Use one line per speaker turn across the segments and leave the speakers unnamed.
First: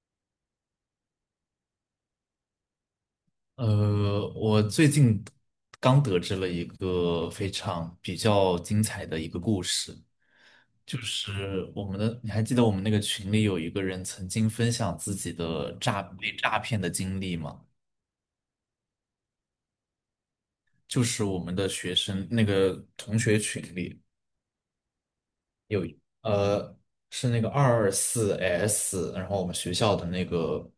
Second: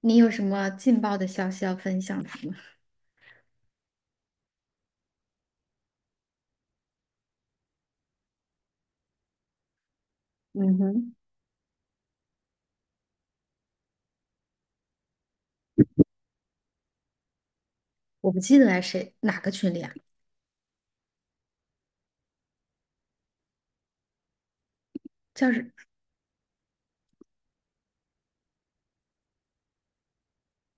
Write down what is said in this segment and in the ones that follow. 你有什么劲爆的消息要分享的吗？
我最近刚得知了一个非常比较精彩的一个故事，
嗯
就
哼，
是我们的，你还记得我们那个群里有一个人曾经分享自己的被诈骗的经历吗？
我不记得来谁哪个群里啊，
就是我们的学生那个同学群里
叫是
有一呃，是那个二二四 S，然后我们学校的那个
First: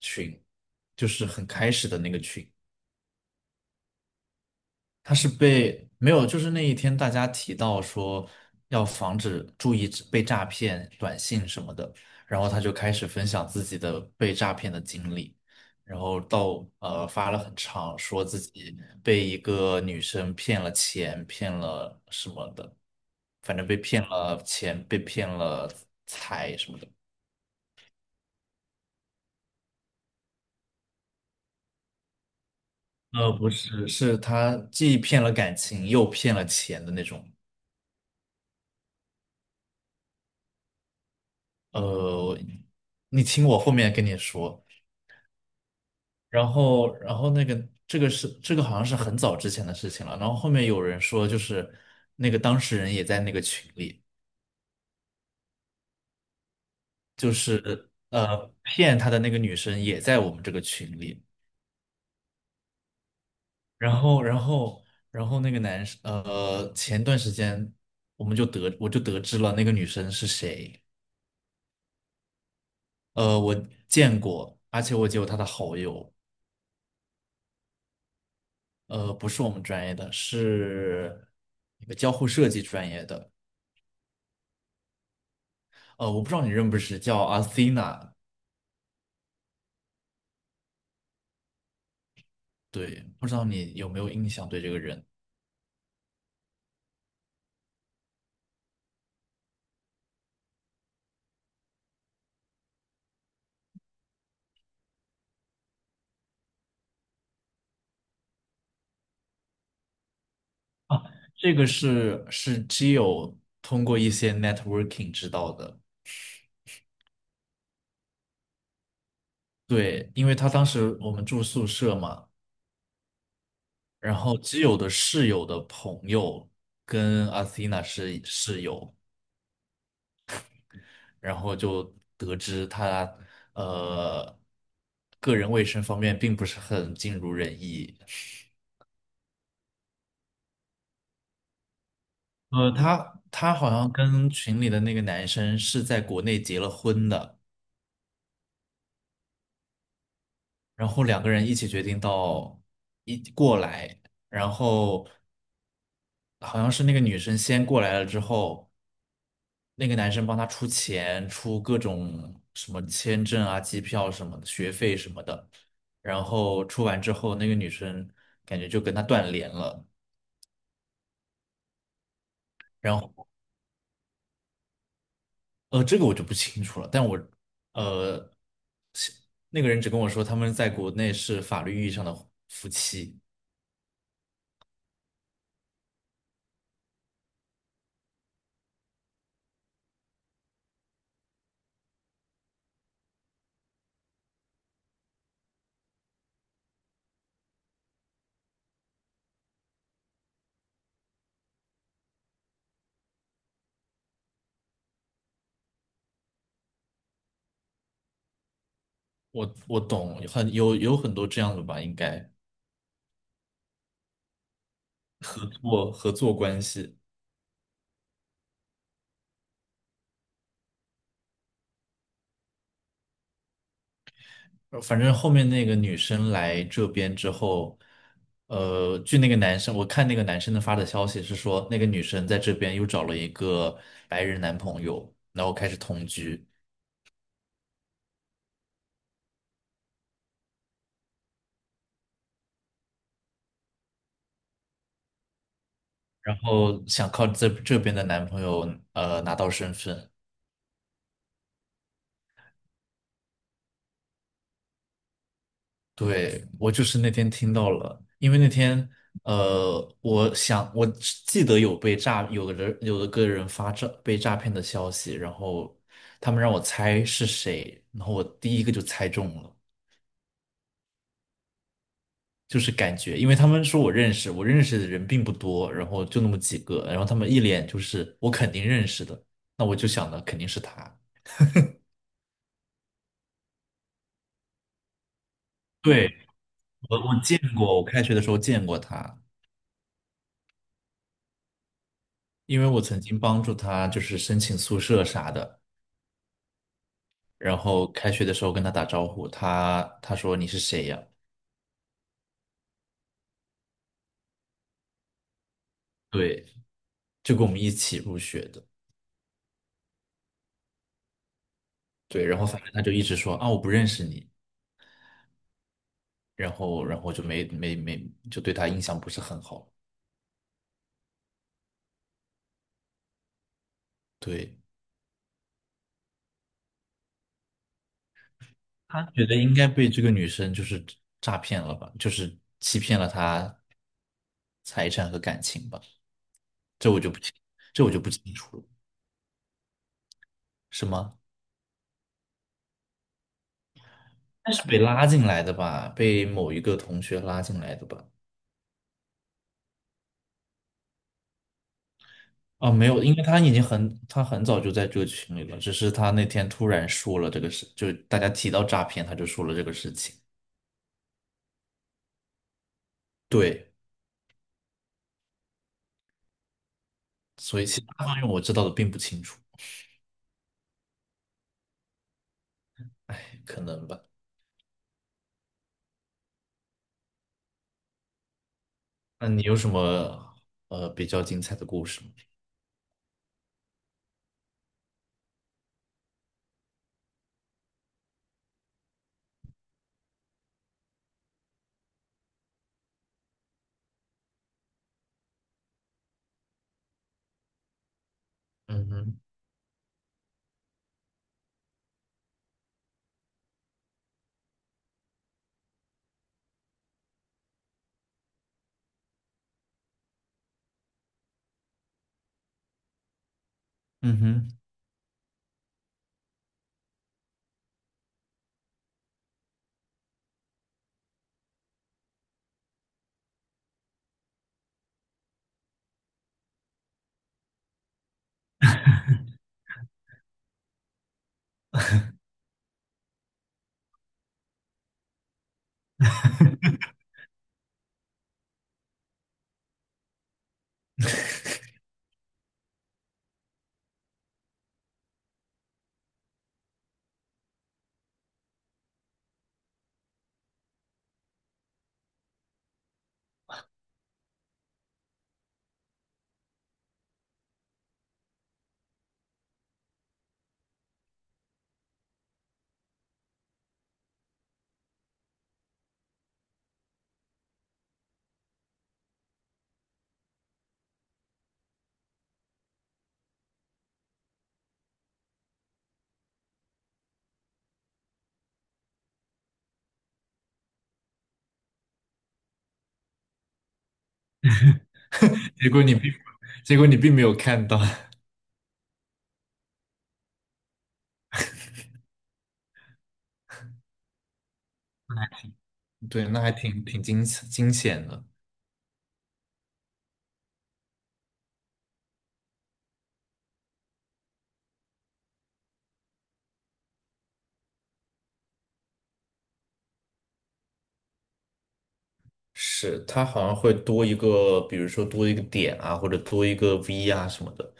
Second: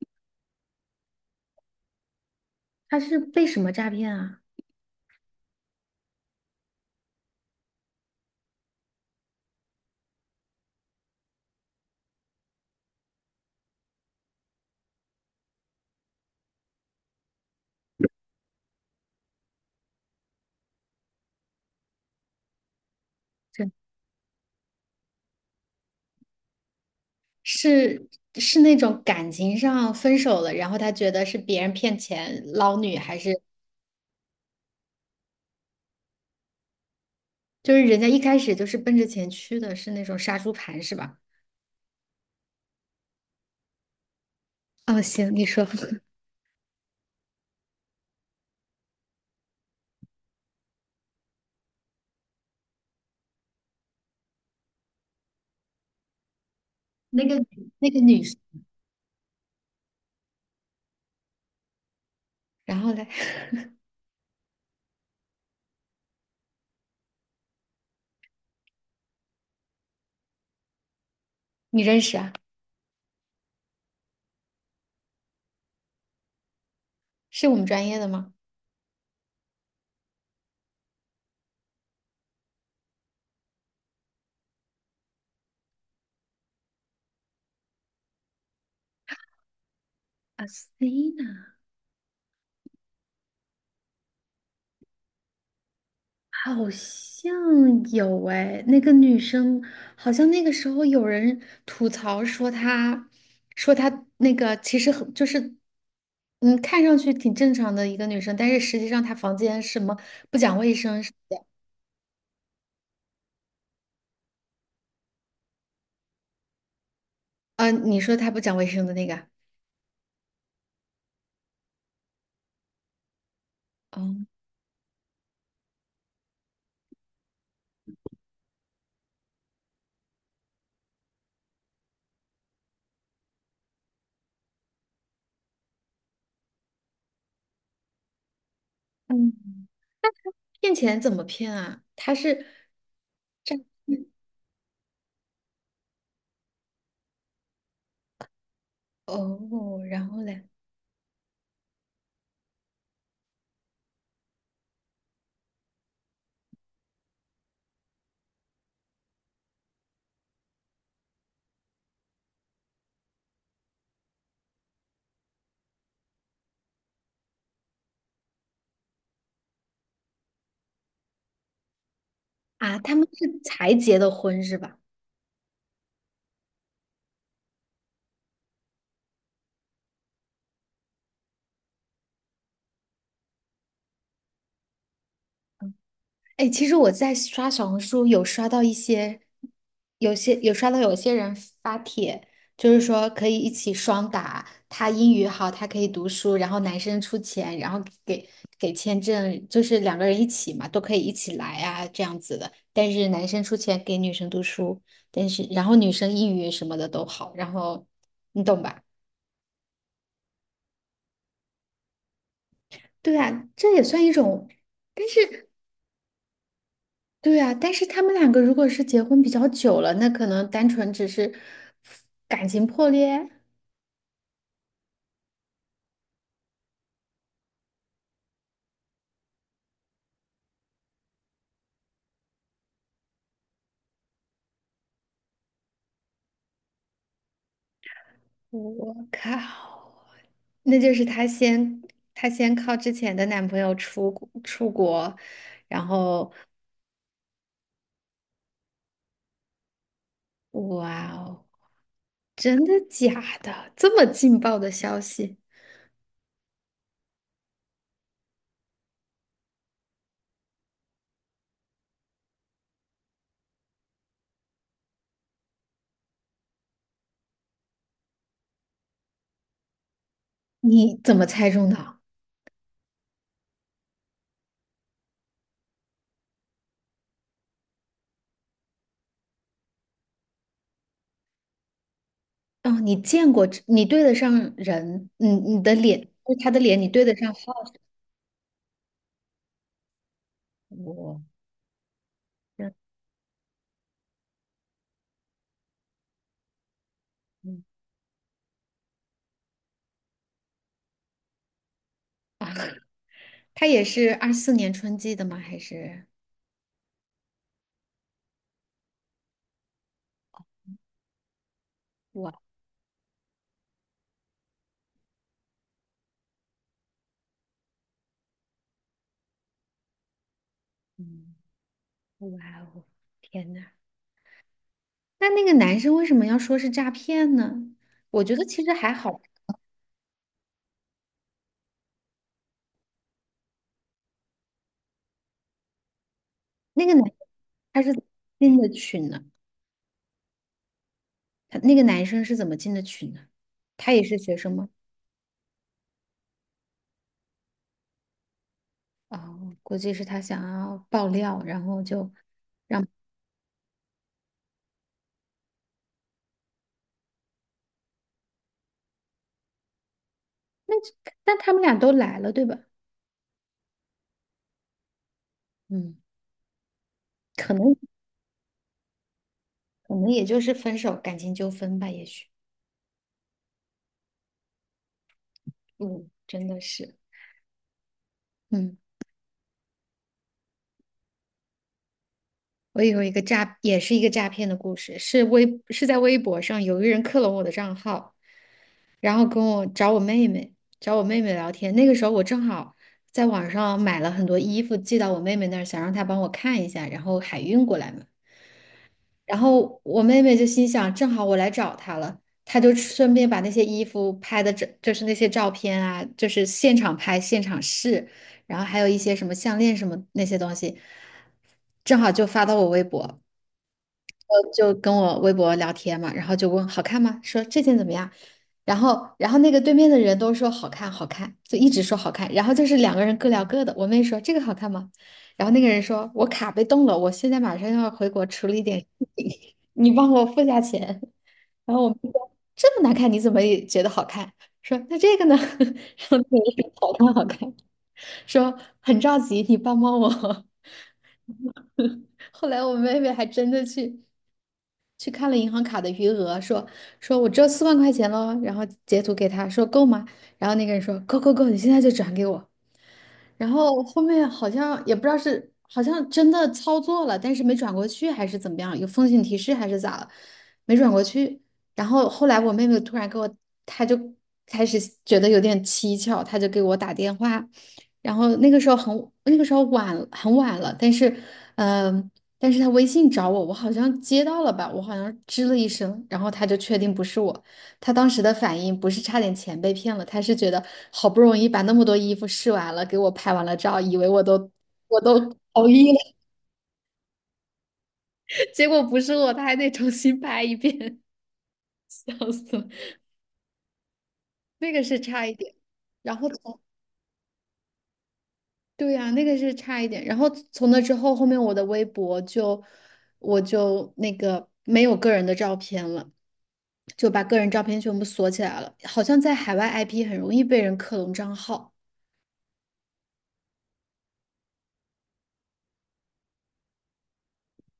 群，就是很开始的那个群。
他是被什么诈骗啊？
他是被没有，就是那一天大家提到说要防止注意被诈骗短信什么的，然后他就开始分享自己的被诈骗的经历，然后发了很长，说自己被一个女生骗了钱，骗了什么的，反正
这
被骗了钱，被骗了财什么的。
是是那种感情上分手了，然后他觉得是别人骗钱捞女，还是
不是，是他既骗了感情又骗了钱的那种。
就是人家一开始就是奔着钱去的，是那种杀猪盘是吧？
呃，你听我后面跟你说。
哦，行，你说
然后这个好像是很早之前的事情了。然后后面有人说，就是那个当事人也在那个群里，
那
就
个那
是
个女，
骗他的那个女生也在我们这个群里。
然后嘞，
然后，然后，然后那个男生，呃，前段时间我就得知了那个女生是谁。
你认识啊？
呃，我见过，而且我也有她的好友。
是我们专业的吗？
呃，不是我们专业的，是那个交互设计专业的。呃，我不知道你认不认识，叫阿 t 娜。
啊，Sina。
对，不知道你有没有印象对这个人
好像有哎，那个女生好像那个时候有人吐槽说她那个其实很就是，看上去挺正常的一个女生，但是实际上她房间什么不讲卫生
啊，这个是基友通过一些 networking 知道的。
啊，你说她不讲卫生的那个啊，
对，因为他当时我们住宿舍嘛，然
哦，
后基友的室友的朋友跟阿西娜是室友，然后就得知他呃个人卫生方面并不是很尽如人意。
嗯，骗钱怎么骗啊？她是，
呃，他好像
嗯
跟群里的那个男生是在国内结了婚的。
哦，然后嘞，
然后两个人一起决定到一过来，然后好像是那个女生先过来了之后，那个男生帮她出钱，出各种什么签证啊、机票什么的、学费什么的，然后出完之后，那个女生感觉就跟他断联了，
啊，他
然
们
后
是才结的婚是吧？
呃，这个我就不清楚了，呃，是那个人只跟我说他们在国内是法律意义上的夫妻，
哎，其实我在刷小红书有刷到一些，有刷到有些人发帖，就是说可以一起双打，他英语好，他可以读书，然后男生出钱，然后给签证，就是两个人一起嘛，都可以一起来啊，这样子的。但是男生出钱给女生读书，但是然后女生英语什么的都好，然后你懂吧？
我懂，有很多这样的吧，应该。
对啊，这也算一种
我合作关系，
对啊，但是他们两个如果是结婚比较久了，那可能单纯只是感情破裂。
反正后面那个女生来这边之后，呃，据那个男生，我看那个男生的发的消息是说，那个女生在这边又找了一个白人男朋友，然后开始同居，
我靠，那就是她先靠之前的男朋友出国，然后
然后想靠这边的男朋友拿到身份，
哇哦，真的假的？这么劲爆的消息，
对，我就是那天听到了，因为那天，呃，我想我只记得有被诈，有个人个人发被诈骗的消息，然后他们让我猜是谁，然后我第一个就猜中了，
你怎么猜中的？
就是感觉，因为他们说我认识，我认识的人并不多，然后就那么几个，然后他们一脸就是我肯定认识的，那我就想的肯定是他。
哦，你见过你对得上人，你的脸，
对，
就是他的脸，你
我
对得
我
上
见
号。
过，我开学的时候见过他，
我
因为
真
我曾经帮助他就是申请宿舍啥的。然后开学的时候跟他打招呼，他说你是谁呀？
的啊。他也是二四年春季的吗？还是
对，就跟我们一起入学的。对，
哇，
然后反正他就一直说啊我不认识你，然后然后就没没没就对他印象不是很好。
嗯，哇哦，天呐，
对，
那个男生为什么要说是诈骗呢？我觉得其实还
他
好。
觉得应该被这个女生就是诈骗了吧，就是欺骗了他财产和感情吧，
那
这
个
我
男
就不清，
他
这我
是
就不清楚
进
了，
的群呢，
是吗？
他那个男生是怎么进的群呢？他也是学生
但是
吗？
被拉进来的吧，被某一个同学拉进来的吧。
哦，估计是他想要爆料，然后就
啊，
让
没有，因为他很早就在这个群里了，只是他那天突然说了这个事，就大家提到诈骗，他就说了这个事情。
那那他们俩都来了，对吧？
对，
嗯，可
所以
能
其他方面我知道的并不清楚，
可能也就是分手，感情纠纷吧，也许。
哎，可能吧。
嗯，真的是，嗯。
那你有什么呃比较精彩的故事吗？
我有一个诈，也是一个诈骗的故事，是是在微博上有一个人克隆我的账号，然后跟我找我妹妹，找我妹妹聊天。那个时候我正好在网上买了很多衣服寄到我妹妹那儿，想让她帮我看一下，然后海运过来嘛。
嗯哼，
然后我妹妹就心想，正好我来找她了，她就顺便把那些衣服拍的就是那些照片啊，就是现场拍、现场试，然后还有一些什么项链什么那些东西，正好就发到我微博。
嗯哼，
就跟我微博聊天嘛，然后就问好看吗？说这件怎么样？然后那个对面的人都说好看，好看，就一直说好看。然后就是两个人各聊各的。我妹说这个好看吗？然后那个人说我卡被冻了，我现在马上要回国处理一点事情，你帮我付下钱。然后我妹说这么难看，你怎么也觉得好看？说那这个呢？然后那个人 说好看，好看，说很着急，你帮帮我。后来我妹妹还真的去看了银行卡的余额，说我只有四万块钱喽，然后截图给他说够吗？然后那个人说够够够，你现在就转给我。然后后面好像也不知道是好像真的操作了，但是没转过去还是怎么样，有风险提示还是咋了，没转过去。然后后来我妹妹突然给我，她就开始觉得有点蹊跷，她就给我打电话。然后那个时候晚很晚了，但是嗯、她微信找我，我好像接到了吧，我好像吱了一声，然后她就确定不是我。他当时的反应不是差点钱被骗了，他是觉得好不容易把那么多衣服试完了，给我拍完了照，以为我都
结
同
果
意
你并，
了，
结果你并没有看到，
结果不是我，他还得重新拍一遍，笑死了。那个是差一点，然
对，
后
那还
从
挺惊险的。
对呀、那个是差一点，然后从那之后，后面我的微博就我就那个没有个人的照片了。就把个人照片全部锁起来了，好像在海外 IP 很容易被人克隆账号。
是，他好像会多一个，比如说多一个点啊，或者多一个 V 啊什么的。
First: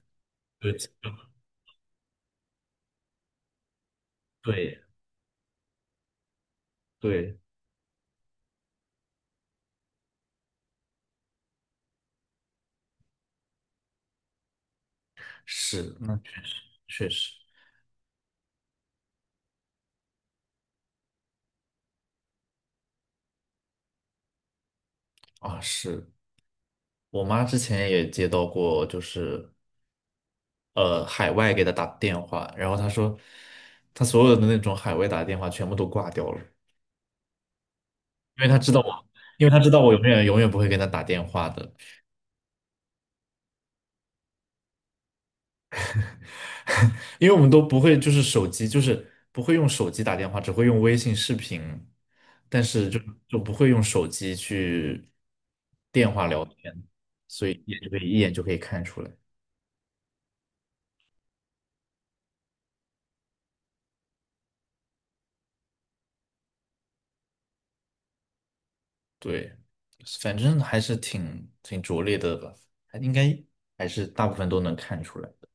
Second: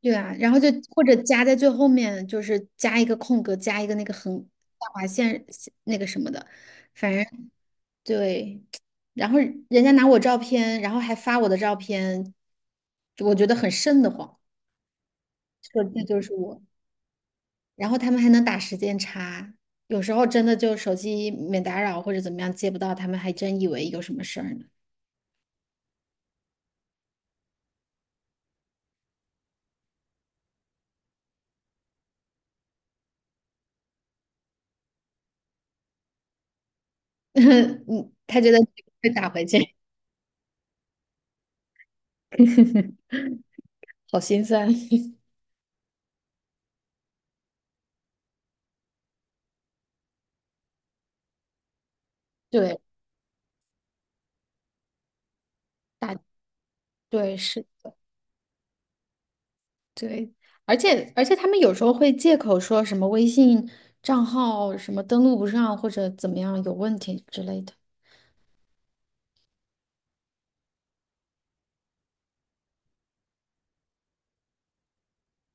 对啊，然后就
对，
或者加在最后面，就是加一个空格，加一个那个横
对
下划线那个什么的，反
对，
正对。然后人家拿我照片，然后还发我的照片，我觉得很瘆得慌，说
是，
这
那
就是
确实
我。
确实
然后他们还能打时间差，有时候真的就手机免打扰或者怎么样接不到，他们还真以为有什么事儿呢。
啊，是我妈之前也接到过，就是呃海外给她打电话，然后她说她所有的那种海外打电话全部都挂掉了，
嗯，他
因为
觉得
她知道我，
被打回
因为她知
去，
道我永远不会跟她打电话的，
好心酸。
因为我们都不会手机就是不会用手机打电话，只会用微信视频，但
对，
是就就不会用手机去电
打，
话聊天，
对，
所以
是。
也就可以一眼就可以看出来。
对，而且他们有时候会借口说什么微信账号什么登录不上或者怎么样有问题之类的。
对，反正还是挺拙劣的吧，还应该还是大部分都能看出来的。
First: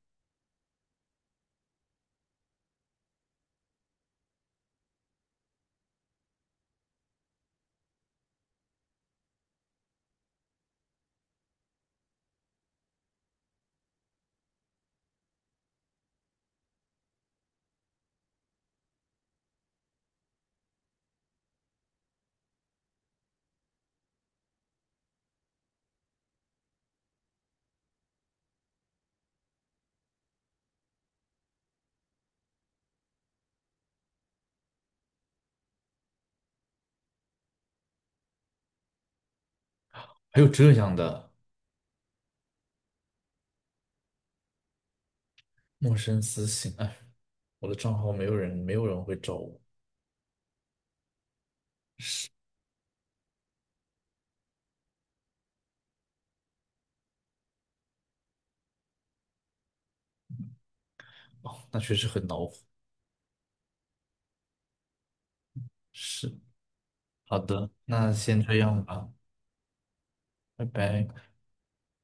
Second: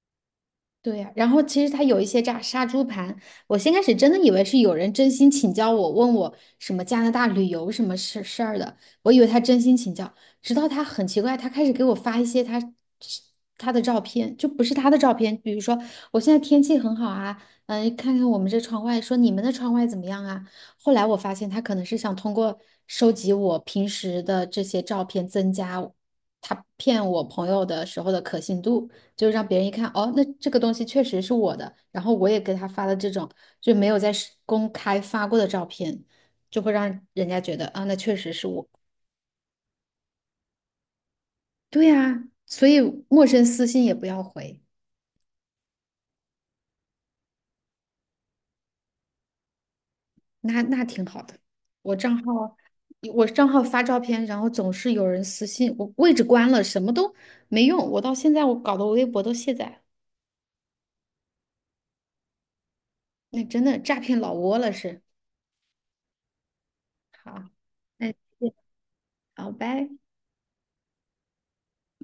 对呀，然后其实他有一些炸杀猪盘，我先开始真的以为是有人真心请教我，问我什么加拿大旅游什么事儿的，我以为他真心请教，直到他很奇怪，他开始给我发一些他的照片，就不是他的照片，比如说我现在天气很好啊，看看我们这窗外，说你们的窗外怎么样啊？后来我发现他可能是想通过收集我平时的这些照片，增加他骗我朋友的时候的可信度。就让别人一看，哦，那这个东西确实是我的，然后我也给他发了这种就没有在是公开发过的照片，就会让人家觉得啊，那确实是我。
还有这样的
对呀，所以陌生私信也不要回，
陌生私信，哎，我的账号没有人，没有人会找我，
那挺好的。我账号我账号发照片，然后总是有人私信，我位置关了，什么都没用。我到现在我搞得我微博都卸载了
哦，那确实很恼火。
那真的诈骗老窝了是。
是，好
好，
的，那
那
先这样吧，
好，拜。
拜拜。